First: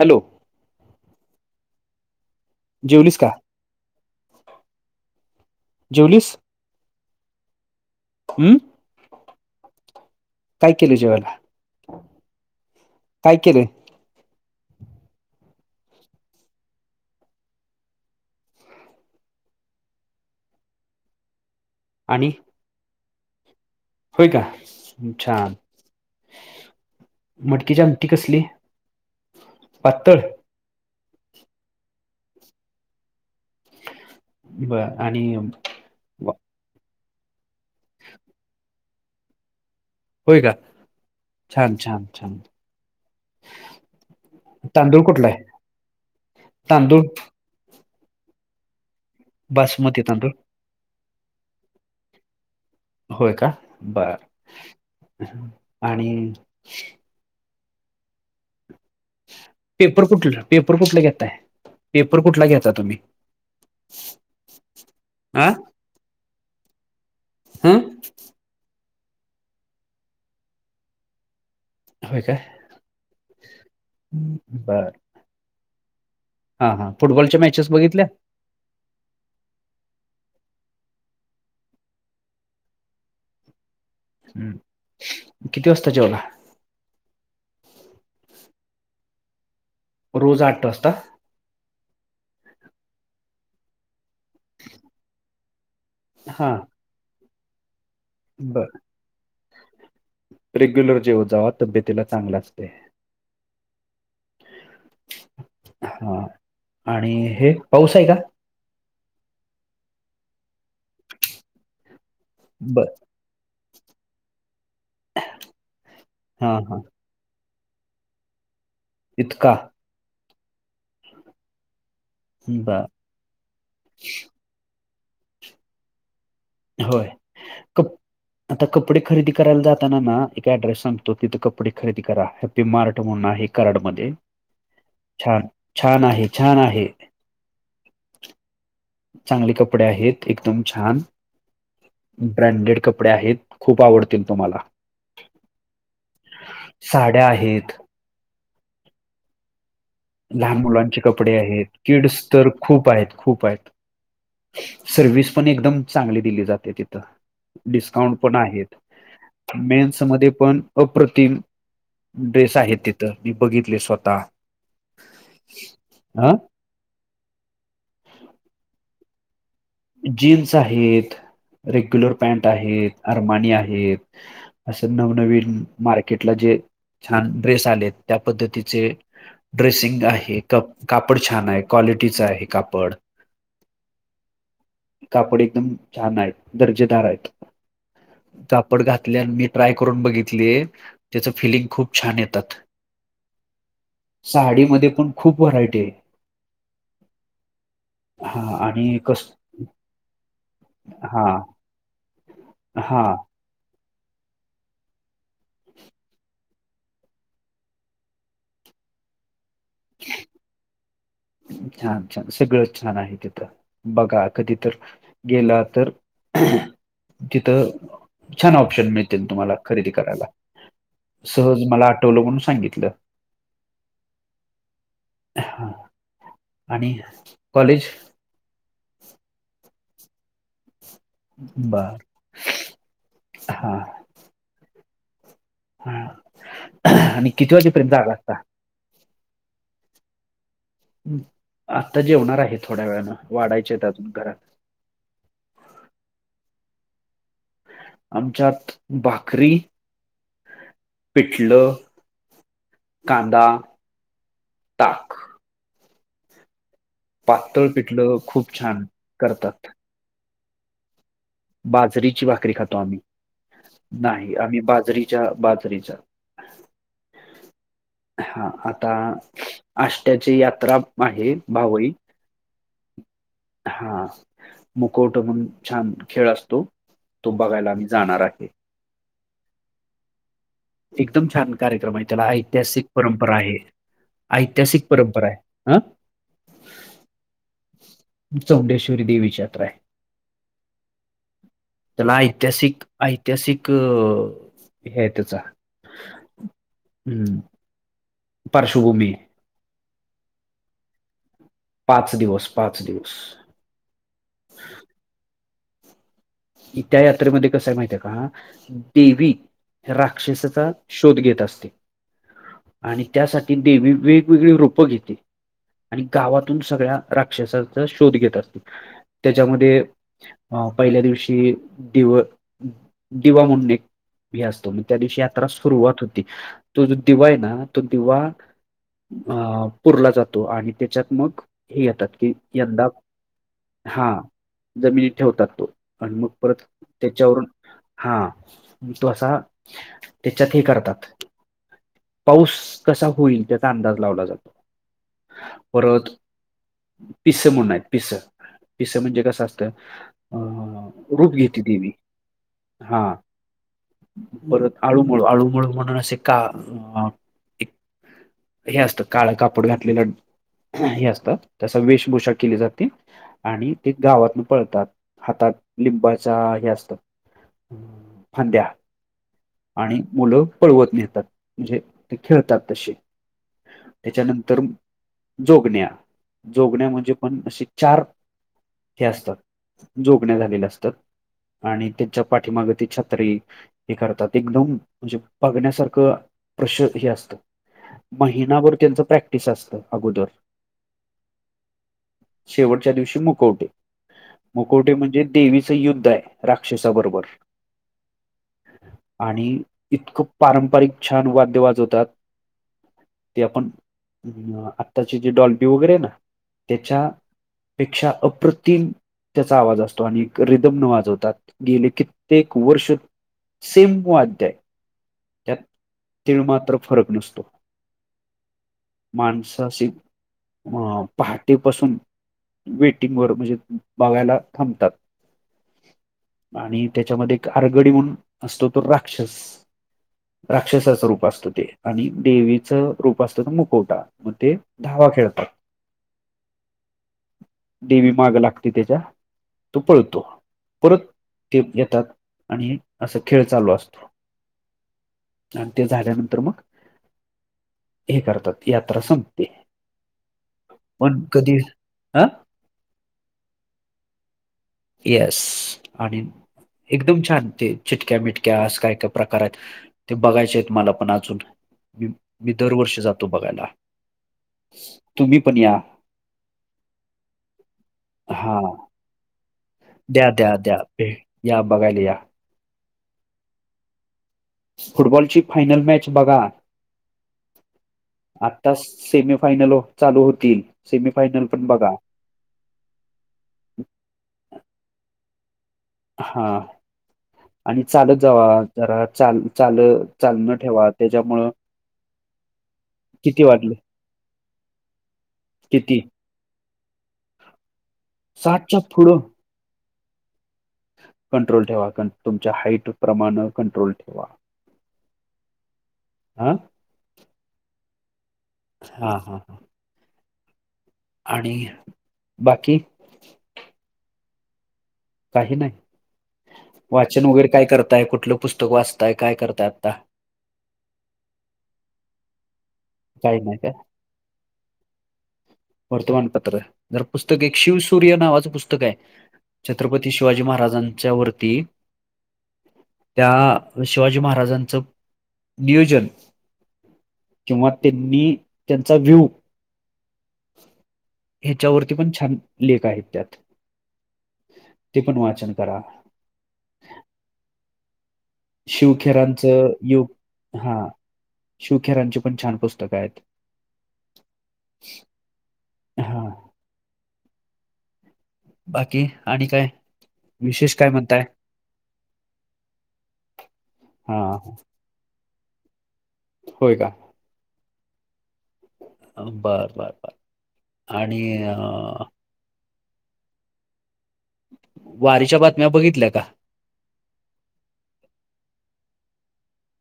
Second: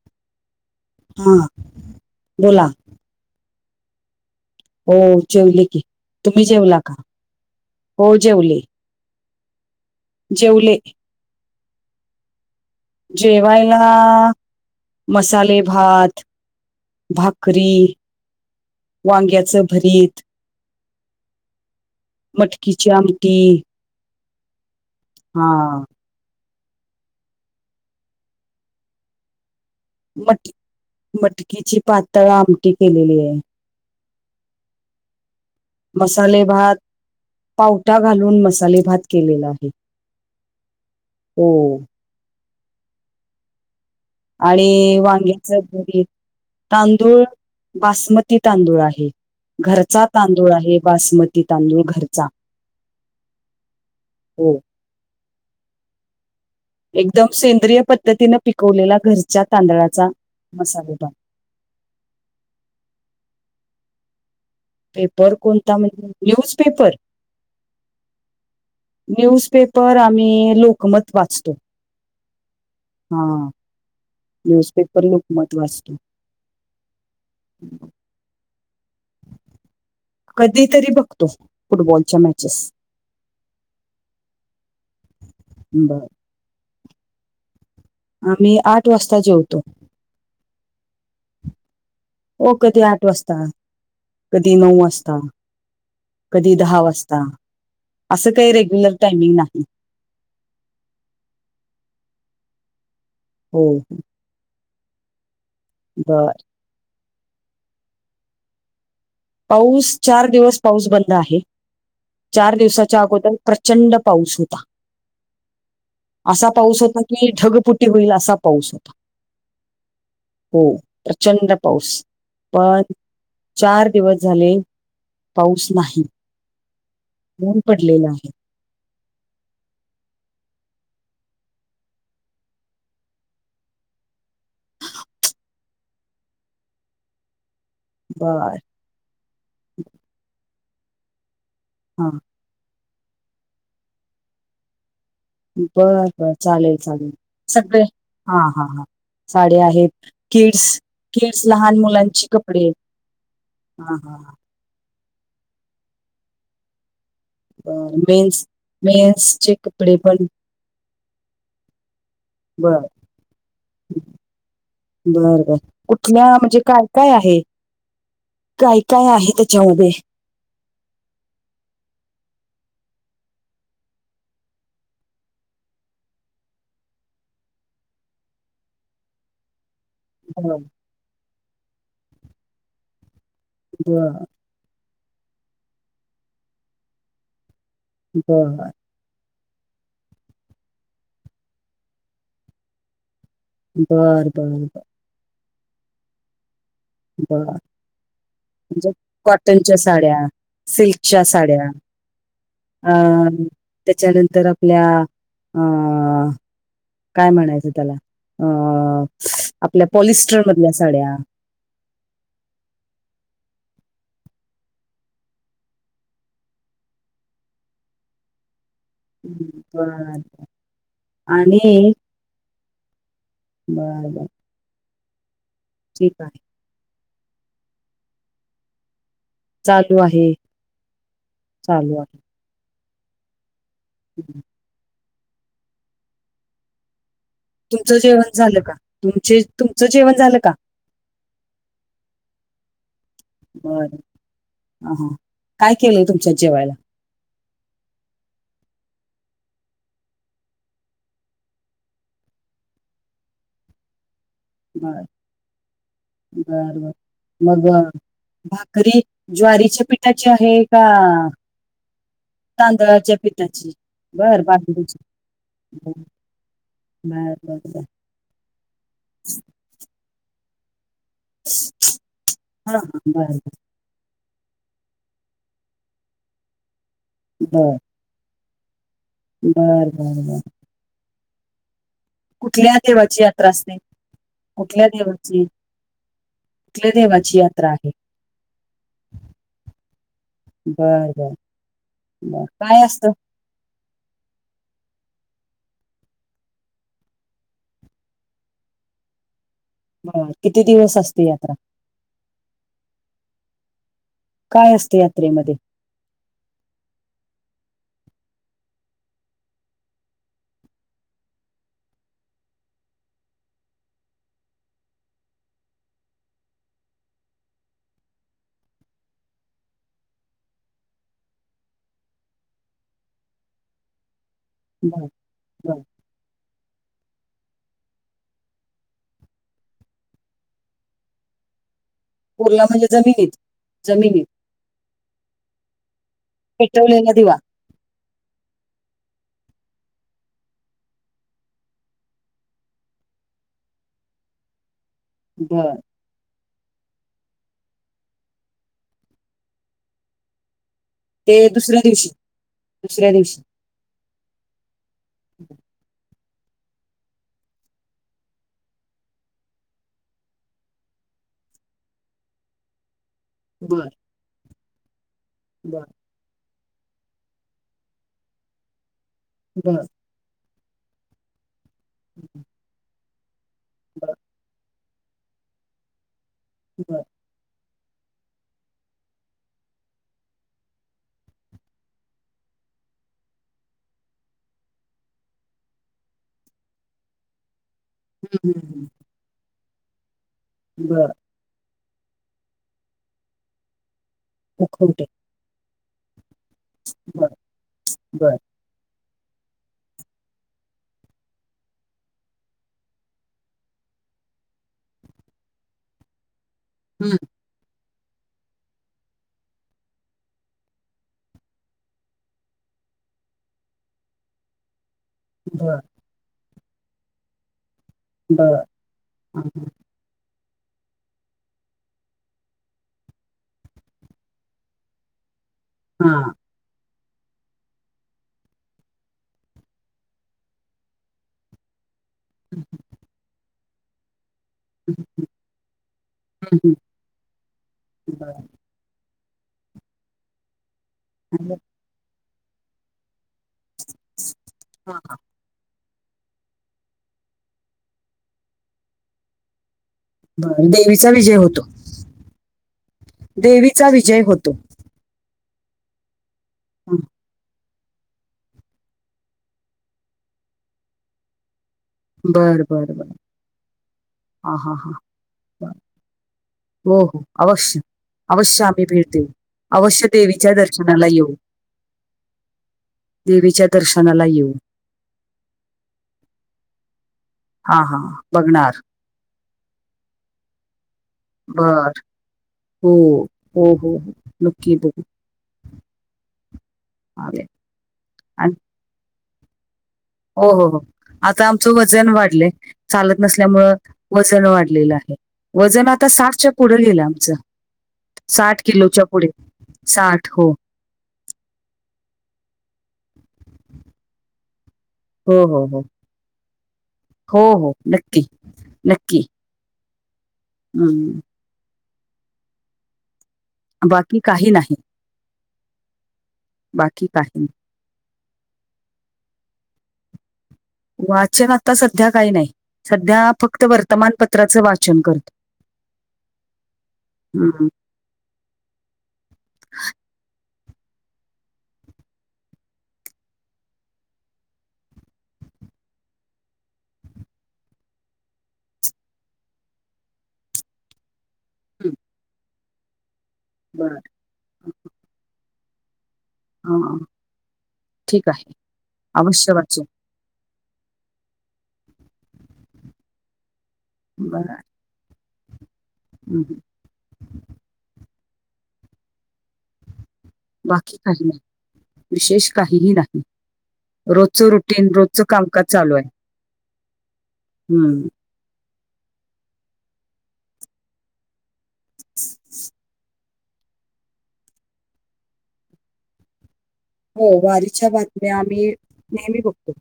Hello! महा बोला जेवलीस का? हो जेवले की जेवलीस तुम्ही जेवला का? हो हम्म जेवले काय जेवले केलं जेवायला? काय केलंय जेवायला आ ह मसाले भात, भाकरी वांग्याचं भरीत आणि? मटकीची आमटी होय का हा छान मटकीची आमटी कसली? पातळ मट मटकीची पातळ आमटी केलेलीय बरं आणि वा- मसाले भात पावटा घालून मसाले भात केलेला आहे. होय का छान! हो छान! छान आणि तांदूळ कुठला आहे वांग्याचं भरीत तांदूळ बासमती तांदूळ आहे. घरचा तांदूळ आहे बासमती तांदूळ घरचा होय का हो बरं आणि? एकदम सेंद्रिय पद्धतीने पिकवलेला घरच्या पेपर तांदळाचा कुठला पेपर मसाले कुठला भात घेताय पेपर कुठला घ्यायता तुम्ही पेपर कोणता म्हणजे न्यूजपेपर हम न्यूजपेपर आम्ही लोकमत वाचतो होय काय हा बर न्यूजपेपर लोकमत वाचतो हा हा फुटबॉलच्या मॅचेस बघितल्या कधी तरी बघतो फुटबॉलच्या मॅचेस हम्म किती वाजता बर जेवला आम्ही आठ वाजता जेवतो रोज आठ वाजता हो कधी आठ वाजता कधी नऊ वाजता हा कधी दहा वाजता अस काही बर रेग्युलर टायमिंग नाही रेग्युलर जेव जाव तब्येतीला चांगलं असते हो हो हा बर आणि हे पाऊस आहे का पाऊस चार दिवस पाऊस बंद आहे चार बर दिवसाच्या अगोदर प्रचंड पाऊस होता असा हा हा पाऊस होता कि ढगपुटी होईल असा पाऊस होता इतका हो प्रचंड पाऊस पण बर चार दिवस झा पाऊस नाही होय ऊन पडलेलं आहे. आता कपडे खरेदी करायला जाताना ना एका ऍड्रेस सांगतो तिथं कपडे खरेदी करा बी मारठ म्हणून आहे कराड मध्ये छान छान आहे छान आहे बर चांगले कपडे आहेत एकदम छान हा ब्रँडेड कपडे आहेत खूप आवडतील तुम्हाला बर बर चालेल चालेल साड्या आहेत सगळे हा हा हा साडे आहेत लहान किड्स मुलांचे कपडे किड्स आहेत लहान मुलांची किड्स तर कपडे. खूप आहेत खूप आहेत हां, हां, हां. सर्विस पण एकदम चांगली दिली जाते तिथं बरं. डिस्काउंट पण मेन्स आहेत मेन्सचे कपडे मेन्स मध्ये पण अप्रतिम ड्रेस आहे बरं, तिथं मी बघितले स्वतः बर बर कुठल्या अ म्हणजे काय काय आहे काय काय आहे त्याच्यामध्ये जीन्स आहेत रेग्युलर पॅन्ट आहेत अरमानी आहेत असं नवनवीन मार्केटला जे छान ड्रेस आले त्या पद्धतीचे ड्रेसिंग आहे बरं, कापड छान आहे क्वालिटीच आहे कापड ब कापड एकदम छान आहे दर्जेदार आहेत बरं. कापड घातल्यान मी ट्राय करून बघितलीय त्याच फिलिंग खूप छान येतात बरं, बरं, बरं. साडीमध्ये पण खूप व्हरायटी आहे बर हा म्हणजे आणि कस कट साड्या सिल्कच्या हा साड्या अ हा त्याच्यानंतर आपल्या अ काय म्हणायचं त्याला अ आपल्या पॉलिस्टरमधल्या साड्या छान छान सगळं छान आहे तिथं बघा कधी तर गेला तर तिथं छान ऑप्शन मिळत तुम्हाला बर खरेदी करायला सहज मला आणि आठवलं म्हणून सांगितलं बर बर हा ठीक आहे आणि कॉलेज चालू आहे चालू बर आहे. हा हम् हम् आणि किती [unintelligible] तुमचं जेवण असता झालं का? तुम तुमचं जेवण झालं का? हमं आता जेवणार आहे थोड्या वेळानं वाढायचे आहेत अजून घरात ह ह काय केलंय तुमच्या जेवायला? आमच्यात भाकरी पिठलं, कांदा नाय ताक बर बर पातळ मग पिठलं खूप छान भाकरी करतात ज्वारीच्या पिठ ठाची आहे का? बाजरीची भाकरी खातो आम्ही तांदळाच्या पिठाची नाही बर आम्ही बाजरीची बाजरीच्या बाजरीचा बर बर बर हा आता आष्ट्याची यात्रा माहेर भावई हा हा बर हा मुखवटा म्हणून छान खेळ असतो तो बघायला बर आम्ही जाणार आहे बर बर बर एकदम छान! ! कार्यक्रम आहे त्याला कुठल्या ऐतिहासिक देवाची परंपरा यात्रा आहे, असते ऐतिहासिक कुठल्या परंपरा आहे. देवाची हं कुठल्या देवाची यात्रा आहे [inaudible] चौंडेश्वरी देवीची यात्रा आहे बर बर त्याला बर ऐतिहासिक, काय असतं ऐतिहासिक हे त्याचा हम् पार्श्वभूमी बर किती दिवस असते यात्रा? पाच दिवस, पाच दिवस काय असते यात्रेमध्ये? त्या यात्रेमध्ये कसय माहितय आहे का? देवी राक्षसाचा शोध घेत असते. आणि त्यासाठी देवी वेगवेगळी रूपं घेते. आणि गावातून सगळ्या राक्षसांचा शोध घेत असते. त्याच्यामध्ये अ पहिल्या दिवशी दिव दिवा म्हणून एक भी असतो म्हण त्या बर दिवशी यात्रा बर सुरुवात होती तो जो दिवा आहे ना तो दिवा अ पुरला जातो आणि त्याच्यात मग हे येतात कि कुर्ला यंदा म्हणजे जमिनीत हा जमिनीत जमिनीत ठेवतात तो आणि मग परत पेटवलेला दिवा त्याच्यावरून हा तो असा त्याच्यात हे करतात पाऊस कसा होईल त्याचा अंदाज लावला जातो बर परत, पिसं म्हणून आहेत पिसं पिसं म्हणजे कसं असतं? अ रुप ते घेती दुसऱ्या देवी दिवशी हा दुसऱ्या दिवशी परत आळूमुळ आळूमुळ म्हणून असे एक हे असतं काळं कापड घातलेलं हे असतात त्याचा वेशभूषा केली जाते. आणि बर ते गावातून पळतात हातात बर लिंब हे असत फांद्या बर आणि मुलं पळवत नेतात म्हणजे ते खेळतात तसे. बर त्याच्यानंतर जोगण्या जोगण्या बर म्हणजे पण असे चार हे असतात जोगण्या झालेल्या. आणि त्यांच्या पाठीमागे त छात्री. हे करतात एकदम म्हणजे बघण्यासारखं प्रश हे असत. हम्म, हम्म, महिनाभर त्यांच प्रॅक्टिस असतं अगोदर बरं शेवटच्या दिवशी मुकवटे मुकवटे उखवटे म्हणजे देवी. ं युद्ध आहे राक्षसाबरोबर बर बर आणि इतकं पारंपरिक छान वाद्यवाज वतात. ते आपण आत्ताची जे डॉल्टी वगैरे ना त्याच्या हम्म, पेक्षा अप्रतिम त्याचा आवाज असतो आणि रिदम न वाजवतात गेले कित्येक वर्ष सेम वाद्य आहे. त्यात बर तिळ मात्र फरक नसतो. बरं. हां, हां. माणसा सिंग अ पहाटेपासून वेटिंग वर म्हणजे बघायला थांबतात. हा आणि त्याच्यामध्ये एक आरगडी म्हणून असतो तो राक्षस राक्षसाचं रूप असतं ते आणि देवीचं रूप असतं तर मुकोटा मग ते धावा खेळतात हं, हं. वी माग बरं. लागते त्याच्या तो पळतो परत आणि ते येतात आणि असं खेळ चालू असतो. हां, हां. आणि ते झाल्यानंतर मग हे करतात यात्रा संपते. बर देवीचा पण विजय कधी होतो अ देवीचा विजय होतो. येस आणि हं. एकदम छान ते चिटक्या मििटक्या असं काय काय प्रकार आहेत ते बघायचे आहेत मला पण अजून मी बरं, बरं, दरवर्षी बरं. जातो बघायला हां, हां, तुम्ही पण या ओ हो अवश्य हा अवश्या आमी भेट देऊ. अवश्य द्या देवीच्या द्या द्या दर्शनाला भे येऊ या बघायला या देवीच्या दर्शनाला येऊ. फुटबॉलची फायनल मॅच बघा. हा ह हा आत्ता सेमीफायनल चालू होतील सेमीफायनल पण बघा. बरं. हो हो हो हो नक्की बघू. हा चालेल. आणि चाल जव आणि जरा चाल चाल. हो चालणं हो हो ठेवा आता त्याच्यामुळं आमचं वजन वाढलंय चालत किती वाटले नसल्यामुळं वजन वाढलेलं आहे. वजन किती आता साठच्या पुढे लिलं आमचं साठ साठच्या किलोच्या पुढं पुढे साठ हो कंट्रोल ठेवा तुमच्या हाट प्रमाण कंट्रोल ठेवा. हो हो हो हं हो हो नक्की हा नक्की हा हा. हम्म आणि बाकी बाकी काही नाही. काही नाही बाकी वाचन काही नाही. वगैरे काय करताय कुठलं पुस्तक वाचतय काय करताय आता वाचन आता सध्या काही नाही सध्या काही नाही फक्त काय वर्तमानपत्राचं वाचन करतो. वर्तमान पत्र जर पुस्तक हं, एक शिवस सूर्य नावाचं पुस्तक आहे छत्रपती शिवाजी महाराजांच्या वरती त्या शिवाजी महाराजांचं नियोजन किंवा त्यांनी त्यांचा व्ह्यू. हं. ह्याच्यावरती पण छान लेख आहेत त्यात. बरं. ते पण वाचन करा. हां ठीक आहे. अवश्य शिवखेरांचं वाचेन. योग हा शिवखेरांची पण छान पुस्तकं आहेत. बरं हा हम्म हम. बाकी आणि काय? विशेष काय बाकी म्हणताय काही नाही विशेष काहीही नाही हा रोजच रुटीन रोज चो कामकाज चालू आहे. होय का? हम्म. बर बर बर आणि अ [inaudible] वारीच्या बातम्या बघितल्या का? हो वारीच्या बातम्या आम्ही नेहमी बघतो.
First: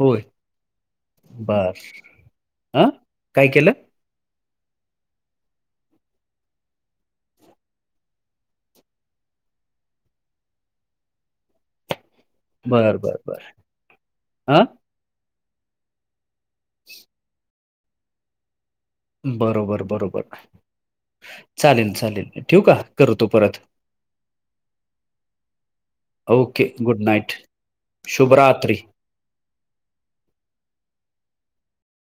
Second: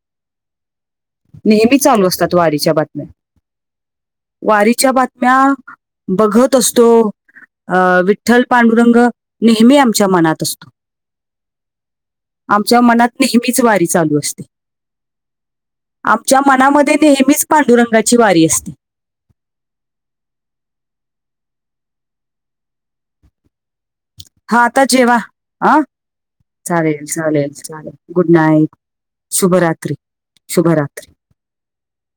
होय - नेहमी चालू असतात वारीच्या अ बातम्या. काय केलं वारीच्या बातम्या बघत असतो. अ विठ्ठल पांडुरंग नेहमी आमच्या मनात असतो. [inaudible] आमच्या बर मनात बर बर नेहमीच वारी चालू असते. अ आमच्या मनामध्ये नेहमीच पांडुरंगाची वारी असते. बरोबर बरोबर चालेल चालेल ठेऊ का करतो परत. हा आता जेवा ह ओके गुड चालेल नाईट चालेल चालेल गुड शुभरात्री नाईट. शुभरात्री शुभरात्री.